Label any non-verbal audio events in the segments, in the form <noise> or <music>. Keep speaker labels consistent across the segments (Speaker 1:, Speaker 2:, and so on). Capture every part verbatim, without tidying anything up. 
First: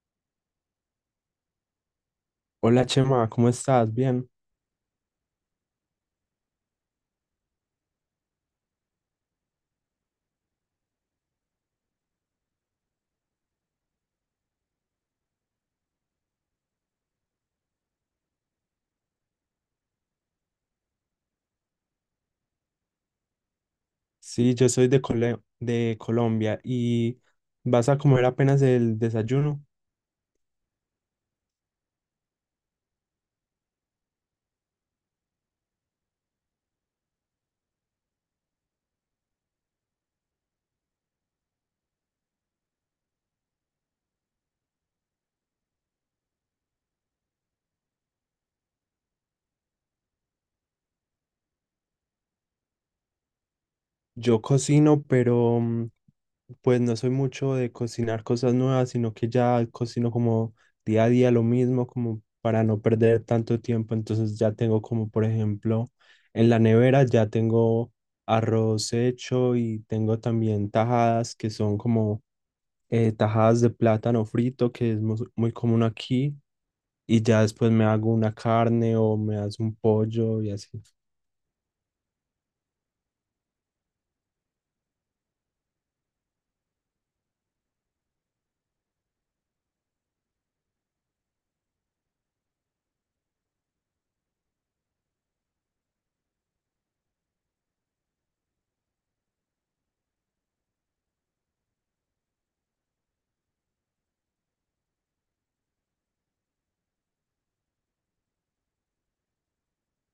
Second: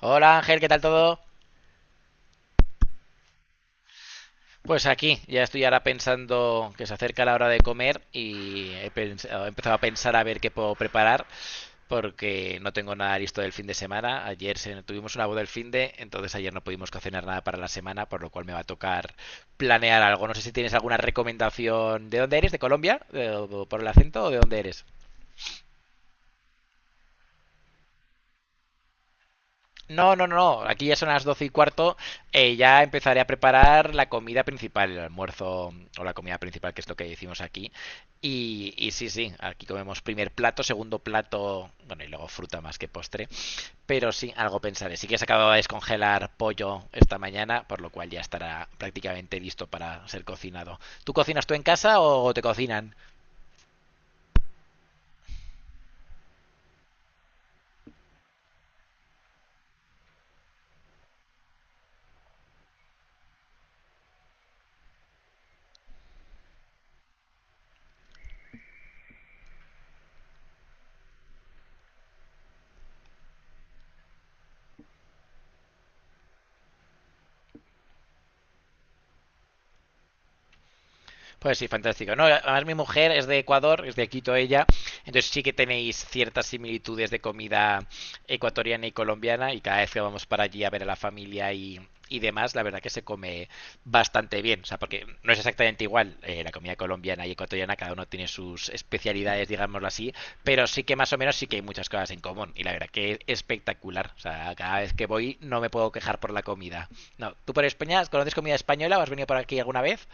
Speaker 1: Hola Ángel, ¿qué tal todo?
Speaker 2: Hola Chema, ¿cómo estás? Bien.
Speaker 1: Pues aquí, ya estoy ahora pensando que se acerca la hora de comer y he, pens- he empezado a pensar a ver qué puedo preparar porque no tengo nada listo del fin de semana. Ayer se- tuvimos una boda el fin de, entonces ayer no pudimos cocinar nada para la semana, por lo cual me va a tocar planear algo. No sé si tienes alguna recomendación. ¿De dónde eres? ¿De Colombia? ¿De- o- ¿Por el acento o de
Speaker 2: Sí,
Speaker 1: dónde
Speaker 2: yo
Speaker 1: eres?
Speaker 2: soy de, Cole- de Colombia y vas a comer apenas el desayuno.
Speaker 1: No, no, no, no. Aquí ya son las doce y cuarto. Eh, ya empezaré a preparar la comida principal, el almuerzo o la comida principal, que es lo que decimos aquí. Y, y sí, sí, aquí comemos primer plato, segundo plato, bueno, y luego fruta más que postre. Pero sí, algo pensaré. Sí que se acababa de descongelar pollo esta mañana, por lo cual ya estará prácticamente listo para ser cocinado. ¿Tú cocinas tú en casa o te cocinan?
Speaker 2: Yo cocino, pero mm, pues no soy mucho de cocinar cosas nuevas, sino que ya cocino como día a día lo mismo, como para no perder tanto tiempo. Entonces ya tengo como, por ejemplo, en la nevera ya tengo arroz hecho y tengo también tajadas que son como eh, tajadas de plátano frito, que es mu- muy común aquí. Y ya después me hago una carne o me hago un pollo y así.
Speaker 1: Pues sí, fantástico. No, además mi mujer es de Ecuador, es de Quito ella, entonces sí que tenéis ciertas similitudes de comida ecuatoriana y colombiana y cada vez que vamos para allí a ver a la familia y, y demás, la verdad que se come bastante bien, o sea, porque no es exactamente igual eh, la comida colombiana y ecuatoriana, cada uno tiene sus especialidades, digámoslo así, pero sí que más o menos sí que hay muchas cosas en común y la verdad que es espectacular, o sea, cada vez que voy no me puedo quejar por la comida. No, ¿tú por España conoces comida española o has venido por aquí alguna vez?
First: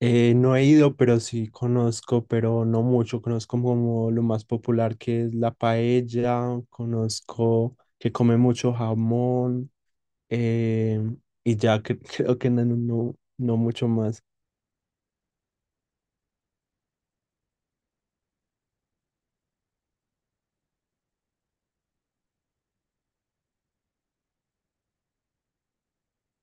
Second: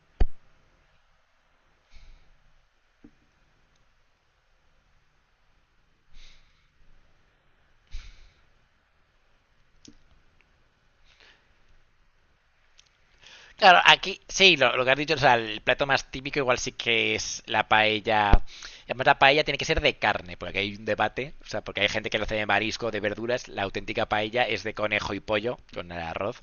Speaker 2: Eh, no he ido, pero sí conozco, pero no mucho. Conozco como lo más popular que es la paella, conozco que come mucho jamón eh, y ya que, <laughs> creo que no, no, no
Speaker 1: Claro,
Speaker 2: mucho
Speaker 1: aquí
Speaker 2: más.
Speaker 1: sí, lo, lo que has dicho, o sea, el plato más típico igual sí que es la paella. Y además, la paella tiene que ser de carne, porque aquí hay un debate, o sea, porque hay gente que lo hace de marisco, de verduras, la auténtica paella es de conejo y pollo, con el arroz.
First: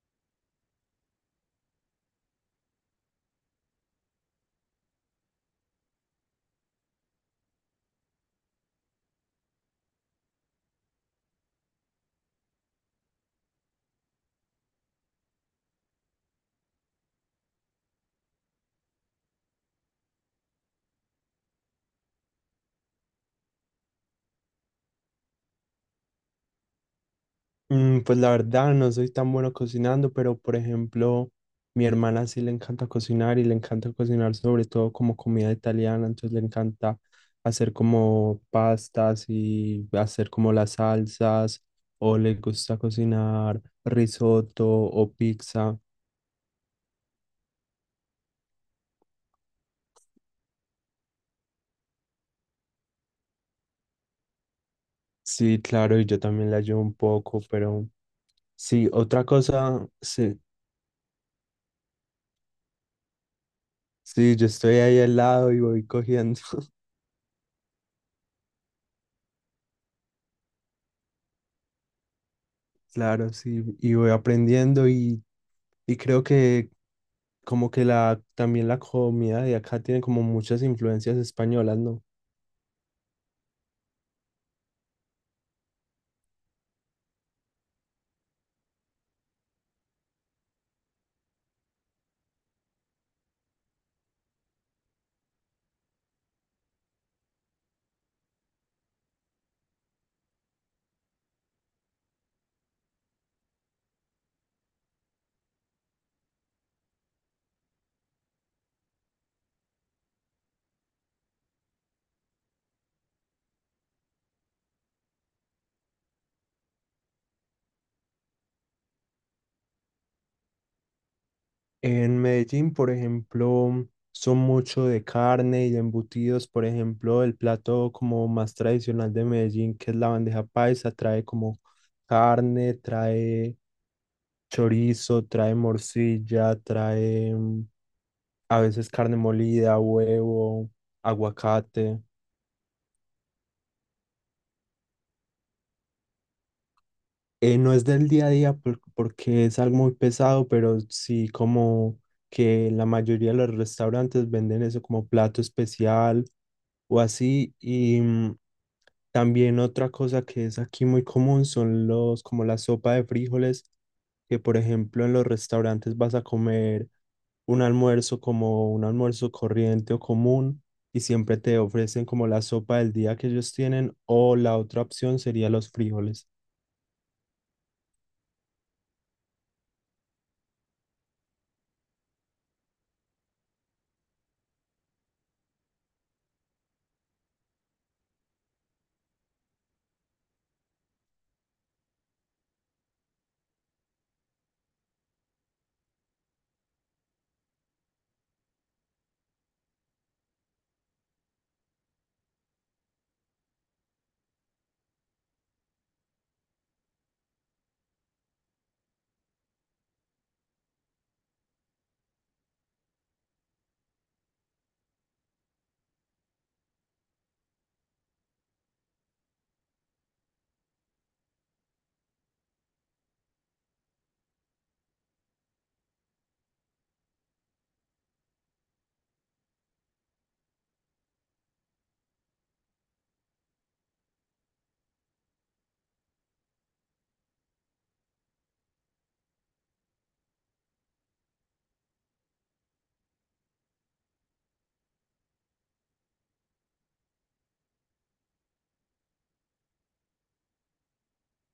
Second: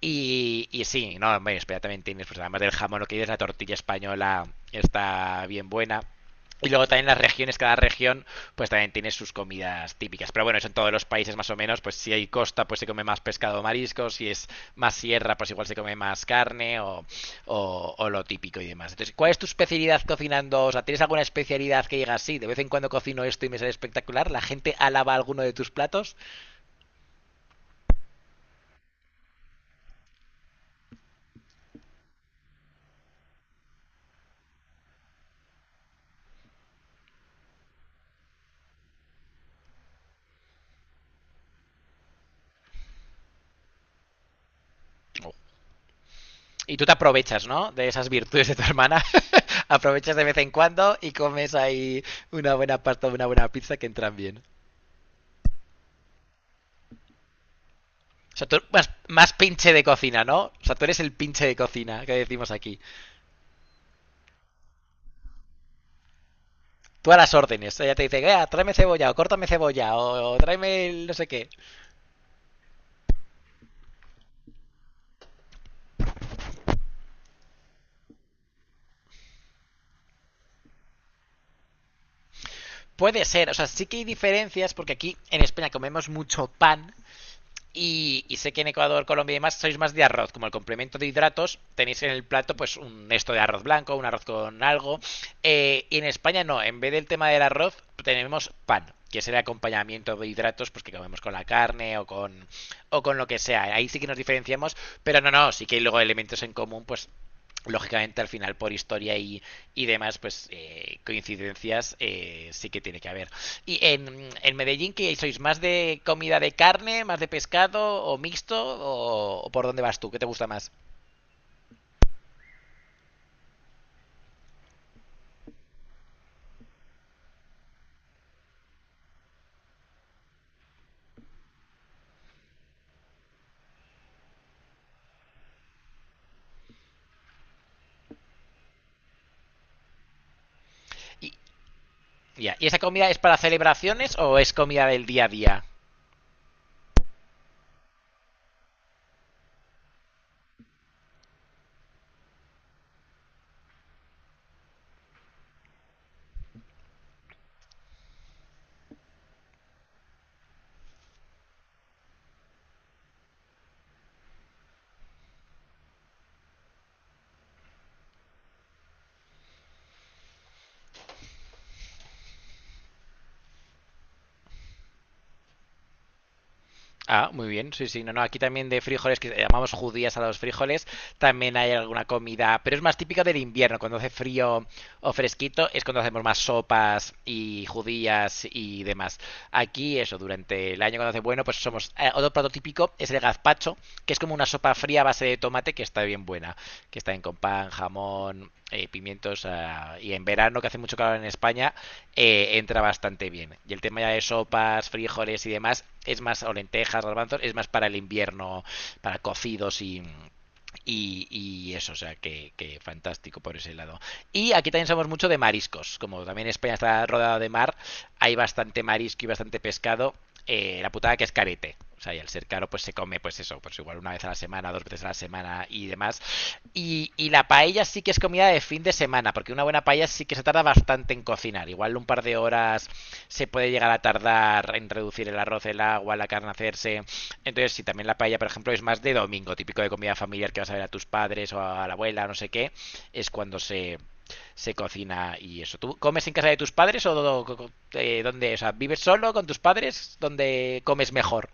Speaker 1: Y, y sí, no, bueno, espera, también tienes, pues además del jamón, lo que dices, la tortilla española está bien buena. Y luego también las regiones, cada región pues también tiene sus comidas típicas. Pero bueno, eso en todos los países más o menos, pues si hay costa pues se come más pescado o marisco, si es más sierra pues igual se come más carne o, o, o lo típico y demás. Entonces, ¿cuál es tu especialidad cocinando? O sea, ¿tienes alguna especialidad que digas, sí, de vez en cuando cocino esto y me sale espectacular? ¿La gente alaba alguno de tus platos?
Speaker 2: Mm, Pues la verdad no soy tan bueno cocinando, pero por ejemplo, mi hermana sí le encanta cocinar y le encanta cocinar sobre todo como comida italiana, entonces le encanta hacer como pastas y hacer como las salsas, o le gusta cocinar risotto o pizza.
Speaker 1: Y tú te aprovechas, ¿no? De esas virtudes de tu hermana. <laughs> Aprovechas de vez en cuando y comes ahí una buena pasta o una buena pizza que entran bien.
Speaker 2: Sí, claro, y yo también le ayudo un poco, pero
Speaker 1: O sea, tú más,
Speaker 2: sí, otra
Speaker 1: más pinche de
Speaker 2: cosa,
Speaker 1: cocina,
Speaker 2: sí,
Speaker 1: ¿no? O sea, tú eres el pinche de cocina que decimos aquí.
Speaker 2: sí, yo estoy ahí al lado y voy cogiendo. <laughs>
Speaker 1: Tú a las órdenes. Ella te dice, "Vea, tráeme cebolla, o córtame cebolla, o, o tráeme el no sé qué".
Speaker 2: Claro, sí, y voy aprendiendo y... Y creo que como que la, también la comida de acá tiene como muchas influencias españolas, ¿no?
Speaker 1: Puede ser, o sea, sí que hay diferencias porque aquí en España comemos mucho pan. Y, y, sé que en Ecuador, Colombia y demás sois más de arroz. Como el complemento de hidratos, tenéis en el plato pues un esto de arroz blanco, un arroz con algo. Eh, y en España no, en vez del tema del arroz, tenemos pan, que es el acompañamiento de hidratos pues que comemos con la carne o con, o con lo que sea. Ahí sí que nos diferenciamos, pero no, no, sí que hay luego elementos en común, pues lógicamente al final por historia y, y demás, pues eh, coincidencias eh, sí que tiene que haber. Y en, en Medellín, ¿qué sois? ¿Más de comida de carne, más de pescado o mixto? ¿O, o por dónde vas tú? ¿Qué te gusta más?
Speaker 2: En Medellín, por ejemplo, son mucho de carne y de embutidos. Por ejemplo, el plato como más tradicional de Medellín, que es la bandeja paisa, trae como carne, trae chorizo, trae morcilla, trae mm, a veces carne molida, huevo,
Speaker 1: Y,
Speaker 2: aguacate.
Speaker 1: ya, ¿y esa comida es para celebraciones o es comida del día a día?
Speaker 2: Eh, no es del día a día por- porque es algo muy pesado, pero sí como que la mayoría de los restaurantes venden eso como plato especial o así. Y mm, también otra cosa que es aquí muy común son los como la sopa de frijoles, que por ejemplo en los restaurantes vas a comer un almuerzo como un almuerzo corriente o común y siempre te ofrecen como la sopa del día que ellos tienen o la otra opción sería los frijoles.
Speaker 1: Ah, muy bien, sí, sí. No, no, aquí también de frijoles, que llamamos judías a los frijoles, también hay alguna comida, pero es más típica del invierno, cuando hace frío o fresquito, es cuando hacemos más sopas y judías y demás. Aquí, eso, durante el año cuando hace bueno, pues somos... eh, otro plato típico es el gazpacho, que es como una sopa fría a base de tomate que está bien buena, que está bien con pan, jamón, eh, pimientos, ah, y en verano, que hace mucho calor en España, eh, entra bastante bien. Y el tema ya de sopas, frijoles y demás es más, o lentejas, garbanzos, es más para el invierno, para cocidos y, y, y eso, o sea, que, que fantástico por ese lado. Y aquí también somos mucho de mariscos. Como también España está rodeada de mar, hay bastante marisco y bastante pescado. Eh, la putada que es carete. O sea, y al ser caro, pues se come, pues eso, pues igual una vez a la semana, dos veces a la semana y demás. Y, y la paella sí que es comida de fin de semana, porque una buena paella sí que se tarda bastante en cocinar. Igual un par de horas se puede llegar a tardar en reducir el arroz, el agua, la carne hacerse. Entonces, si también la paella, por ejemplo, es más de domingo, típico de comida familiar que vas a ver a tus padres o a la abuela, no sé qué, es cuando se, se cocina y eso. ¿Tú comes en casa de tus padres o eh, dónde? O sea, ¿vives solo con tus padres? ¿Dónde comes mejor?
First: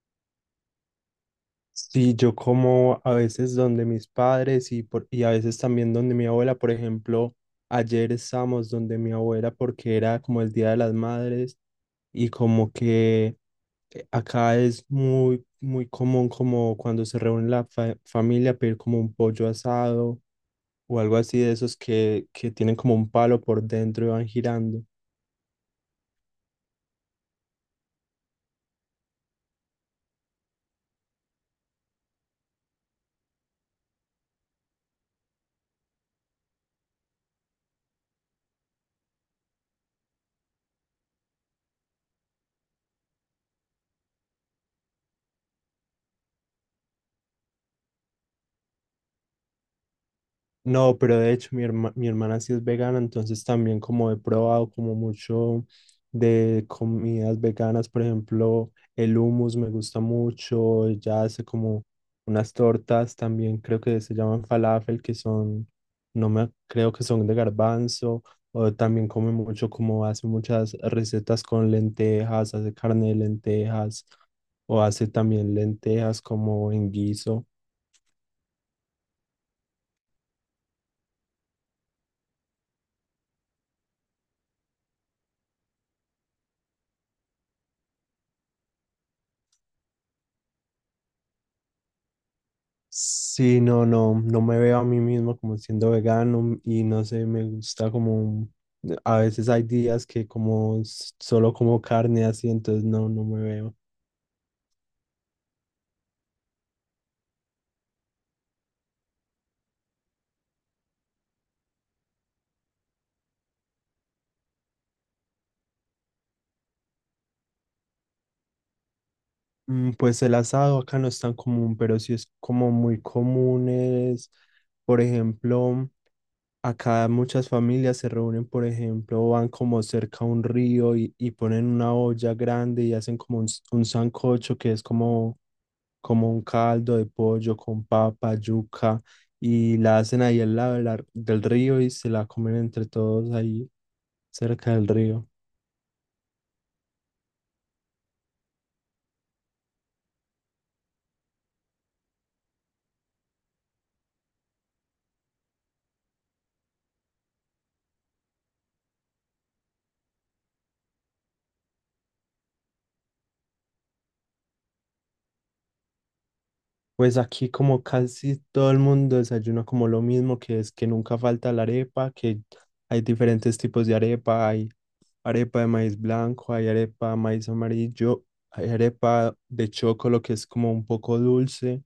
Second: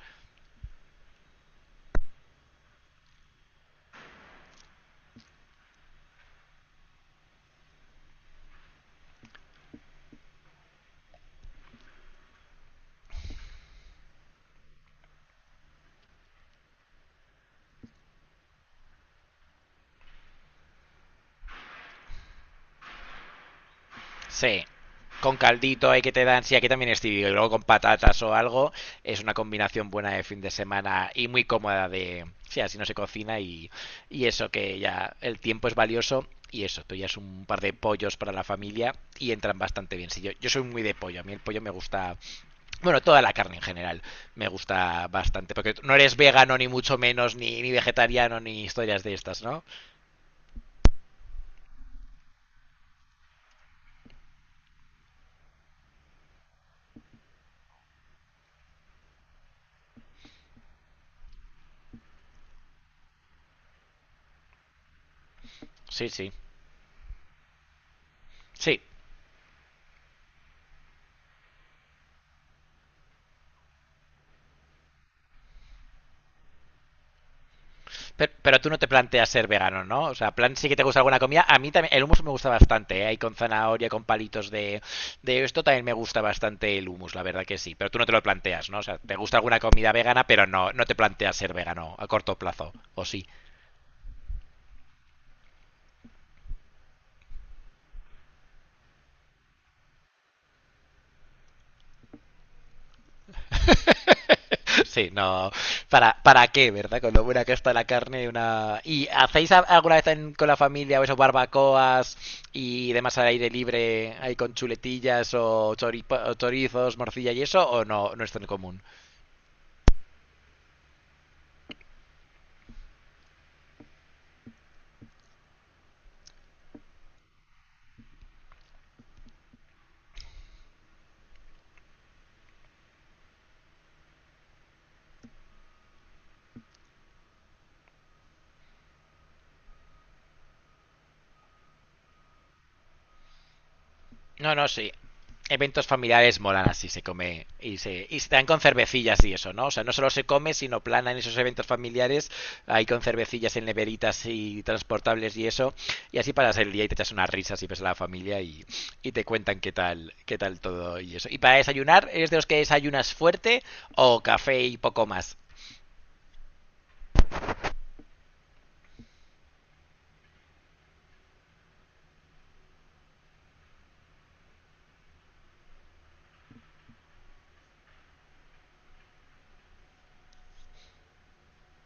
Speaker 2: Sí, yo como a veces donde mis padres y, por, y a veces también donde mi abuela. Por ejemplo, ayer estábamos donde mi abuela porque era como el Día de las Madres y como que eh, acá es muy, muy común como cuando se reúne la fa- familia pedir como un pollo asado o algo así de esos que, que tienen como un palo por dentro y van
Speaker 1: Sí.
Speaker 2: girando.
Speaker 1: Con caldito hay que te dan, sí, aquí también es típico, y luego con patatas o algo, es una combinación buena de fin de semana y muy cómoda de, sí, así no se cocina y, y eso que ya el tiempo es valioso y eso, tú ya es un par de pollos para la familia y entran bastante bien. Sí, yo, yo soy muy de pollo, a mí el pollo me gusta, bueno, toda la carne en general me gusta bastante, porque no eres vegano ni mucho menos, ni, ni vegetariano, ni historias de estas, ¿no?
Speaker 2: No, pero de hecho mi herma- mi hermana sí es vegana, entonces también como he probado como mucho de comidas veganas. Por ejemplo, el hummus me gusta mucho, ella hace como unas tortas también, creo que se llaman falafel, que son,
Speaker 1: Sí,
Speaker 2: no
Speaker 1: sí,
Speaker 2: me creo que son de garbanzo, o
Speaker 1: sí.
Speaker 2: también come mucho, como hace muchas recetas con lentejas, hace carne de lentejas, o hace también lentejas como en guiso.
Speaker 1: Pero, pero tú no te planteas ser vegano, ¿no? O sea, plan sí que te gusta alguna comida. A mí también el hummus me gusta bastante, ¿eh? Ahí con zanahoria, con palitos de, de esto también me gusta bastante el hummus, la verdad que sí. Pero tú no te lo planteas, ¿no? O sea, te gusta alguna comida vegana, pero no, no te planteas ser vegano a corto plazo, ¿o sí?
Speaker 2: Sí, no, no, no me veo a mí mismo como siendo vegano y no sé, me gusta como, a veces hay días que como s- solo como carne así, entonces no, no me veo.
Speaker 1: <laughs> Sí, no. ¿Para, para qué, verdad? Con lo buena que está la carne, una. ¿Y hacéis a- alguna vez en- con la familia o eso, barbacoas y demás al aire libre, ahí con chuletillas o, choripo- o chorizos, morcilla y eso, o no, no es tan común?
Speaker 2: Mm, Pues el asado acá no es tan común, pero sí es como muy común es, por ejemplo, acá muchas familias se reúnen. Por ejemplo, van como cerca a un río y, y ponen una olla grande y hacen como un, s- un sancocho que es como como un caldo de pollo con papa, yuca, y la hacen ahí al lado de la- del río y se la comen entre todos ahí
Speaker 1: No, no,
Speaker 2: cerca del
Speaker 1: sí.
Speaker 2: río.
Speaker 1: Eventos familiares molan así, se come y se, y se dan con cervecillas y eso, ¿no? O sea, no solo se come, sino plana en esos eventos familiares, ahí con cervecillas en neveritas y transportables y eso, y así pasas el día y te echas unas risas y ves a la familia y, y te cuentan qué tal, qué tal todo y eso. ¿Y para desayunar, eres de los que desayunas fuerte o café y poco más?
Speaker 2: Pues aquí como casi todo el mundo desayuna como lo mismo, que es que nunca falta la arepa. Que hay diferentes tipos de arepa, hay arepa de maíz blanco, hay arepa de maíz amarillo, hay arepa de chocolate que es como un poco dulce.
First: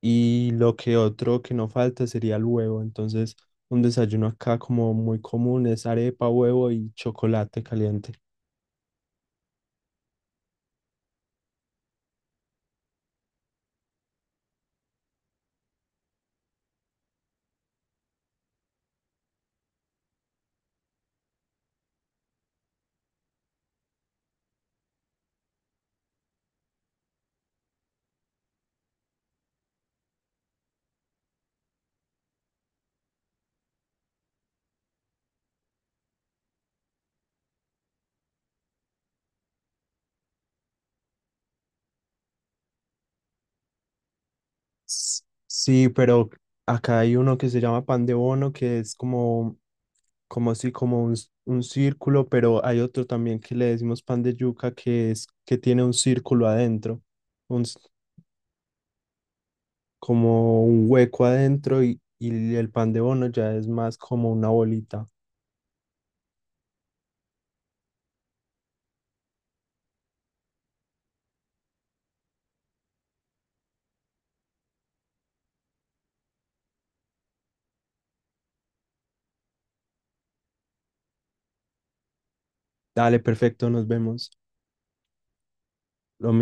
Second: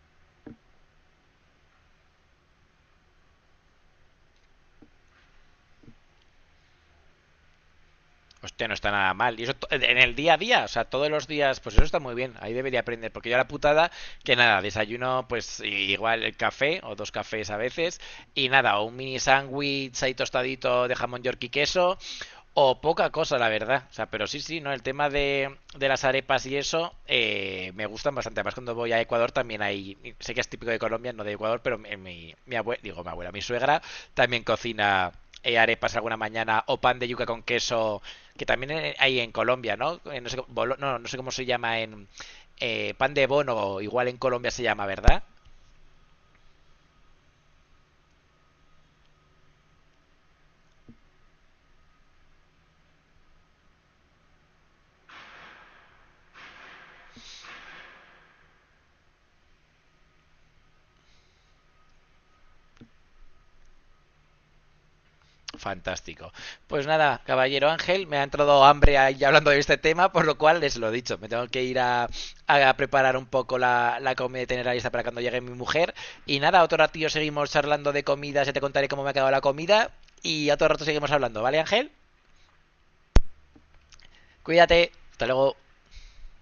Speaker 2: Y lo que otro que no falta sería el huevo. Entonces, un desayuno acá como muy común es arepa, huevo y chocolate caliente.
Speaker 1: Hostia, no está nada mal. Y eso en el día a día, o sea, todos los días, pues eso está muy bien. Ahí debería aprender, porque yo la putada, que nada, desayuno, pues igual el café o dos cafés a veces, y nada, o un mini sándwich ahí tostadito de jamón york y queso, o poca cosa, la verdad. O sea, pero sí, sí, ¿no? El tema de, de las arepas y eso eh, me gustan bastante. Además, cuando voy a Ecuador también hay, sé que es típico de Colombia, no de Ecuador, pero mi, mi, abuela, digo mi abuela, mi suegra también cocina eh, arepas alguna mañana o pan de yuca con queso que también eh, hay en Colombia, ¿no? Eh, No sé, no, no sé cómo se llama en eh, pan de bono, igual en Colombia se llama, ¿verdad?
Speaker 2: S- Sí, pero acá hay uno que se llama pan de bono, que es como, como así, como un, s- un círculo, pero hay otro también que le decimos pan de yuca, que es que tiene un círculo adentro. Como un hueco adentro y, y el pan de bono ya es más como una bolita.
Speaker 1: Fantástico. Pues nada, caballero Ángel, me ha entrado hambre ahí hablando de este tema, por lo cual les lo he dicho, me tengo que ir a, a preparar un poco la, la comida y tenerla lista para cuando llegue mi mujer. Y nada, otro ratillo seguimos charlando de comida, ya te contaré cómo me ha quedado la comida y otro rato seguimos hablando, ¿vale Ángel?
Speaker 2: Dale, perfecto, nos vemos.
Speaker 1: Cuídate, hasta luego.
Speaker 2: Lo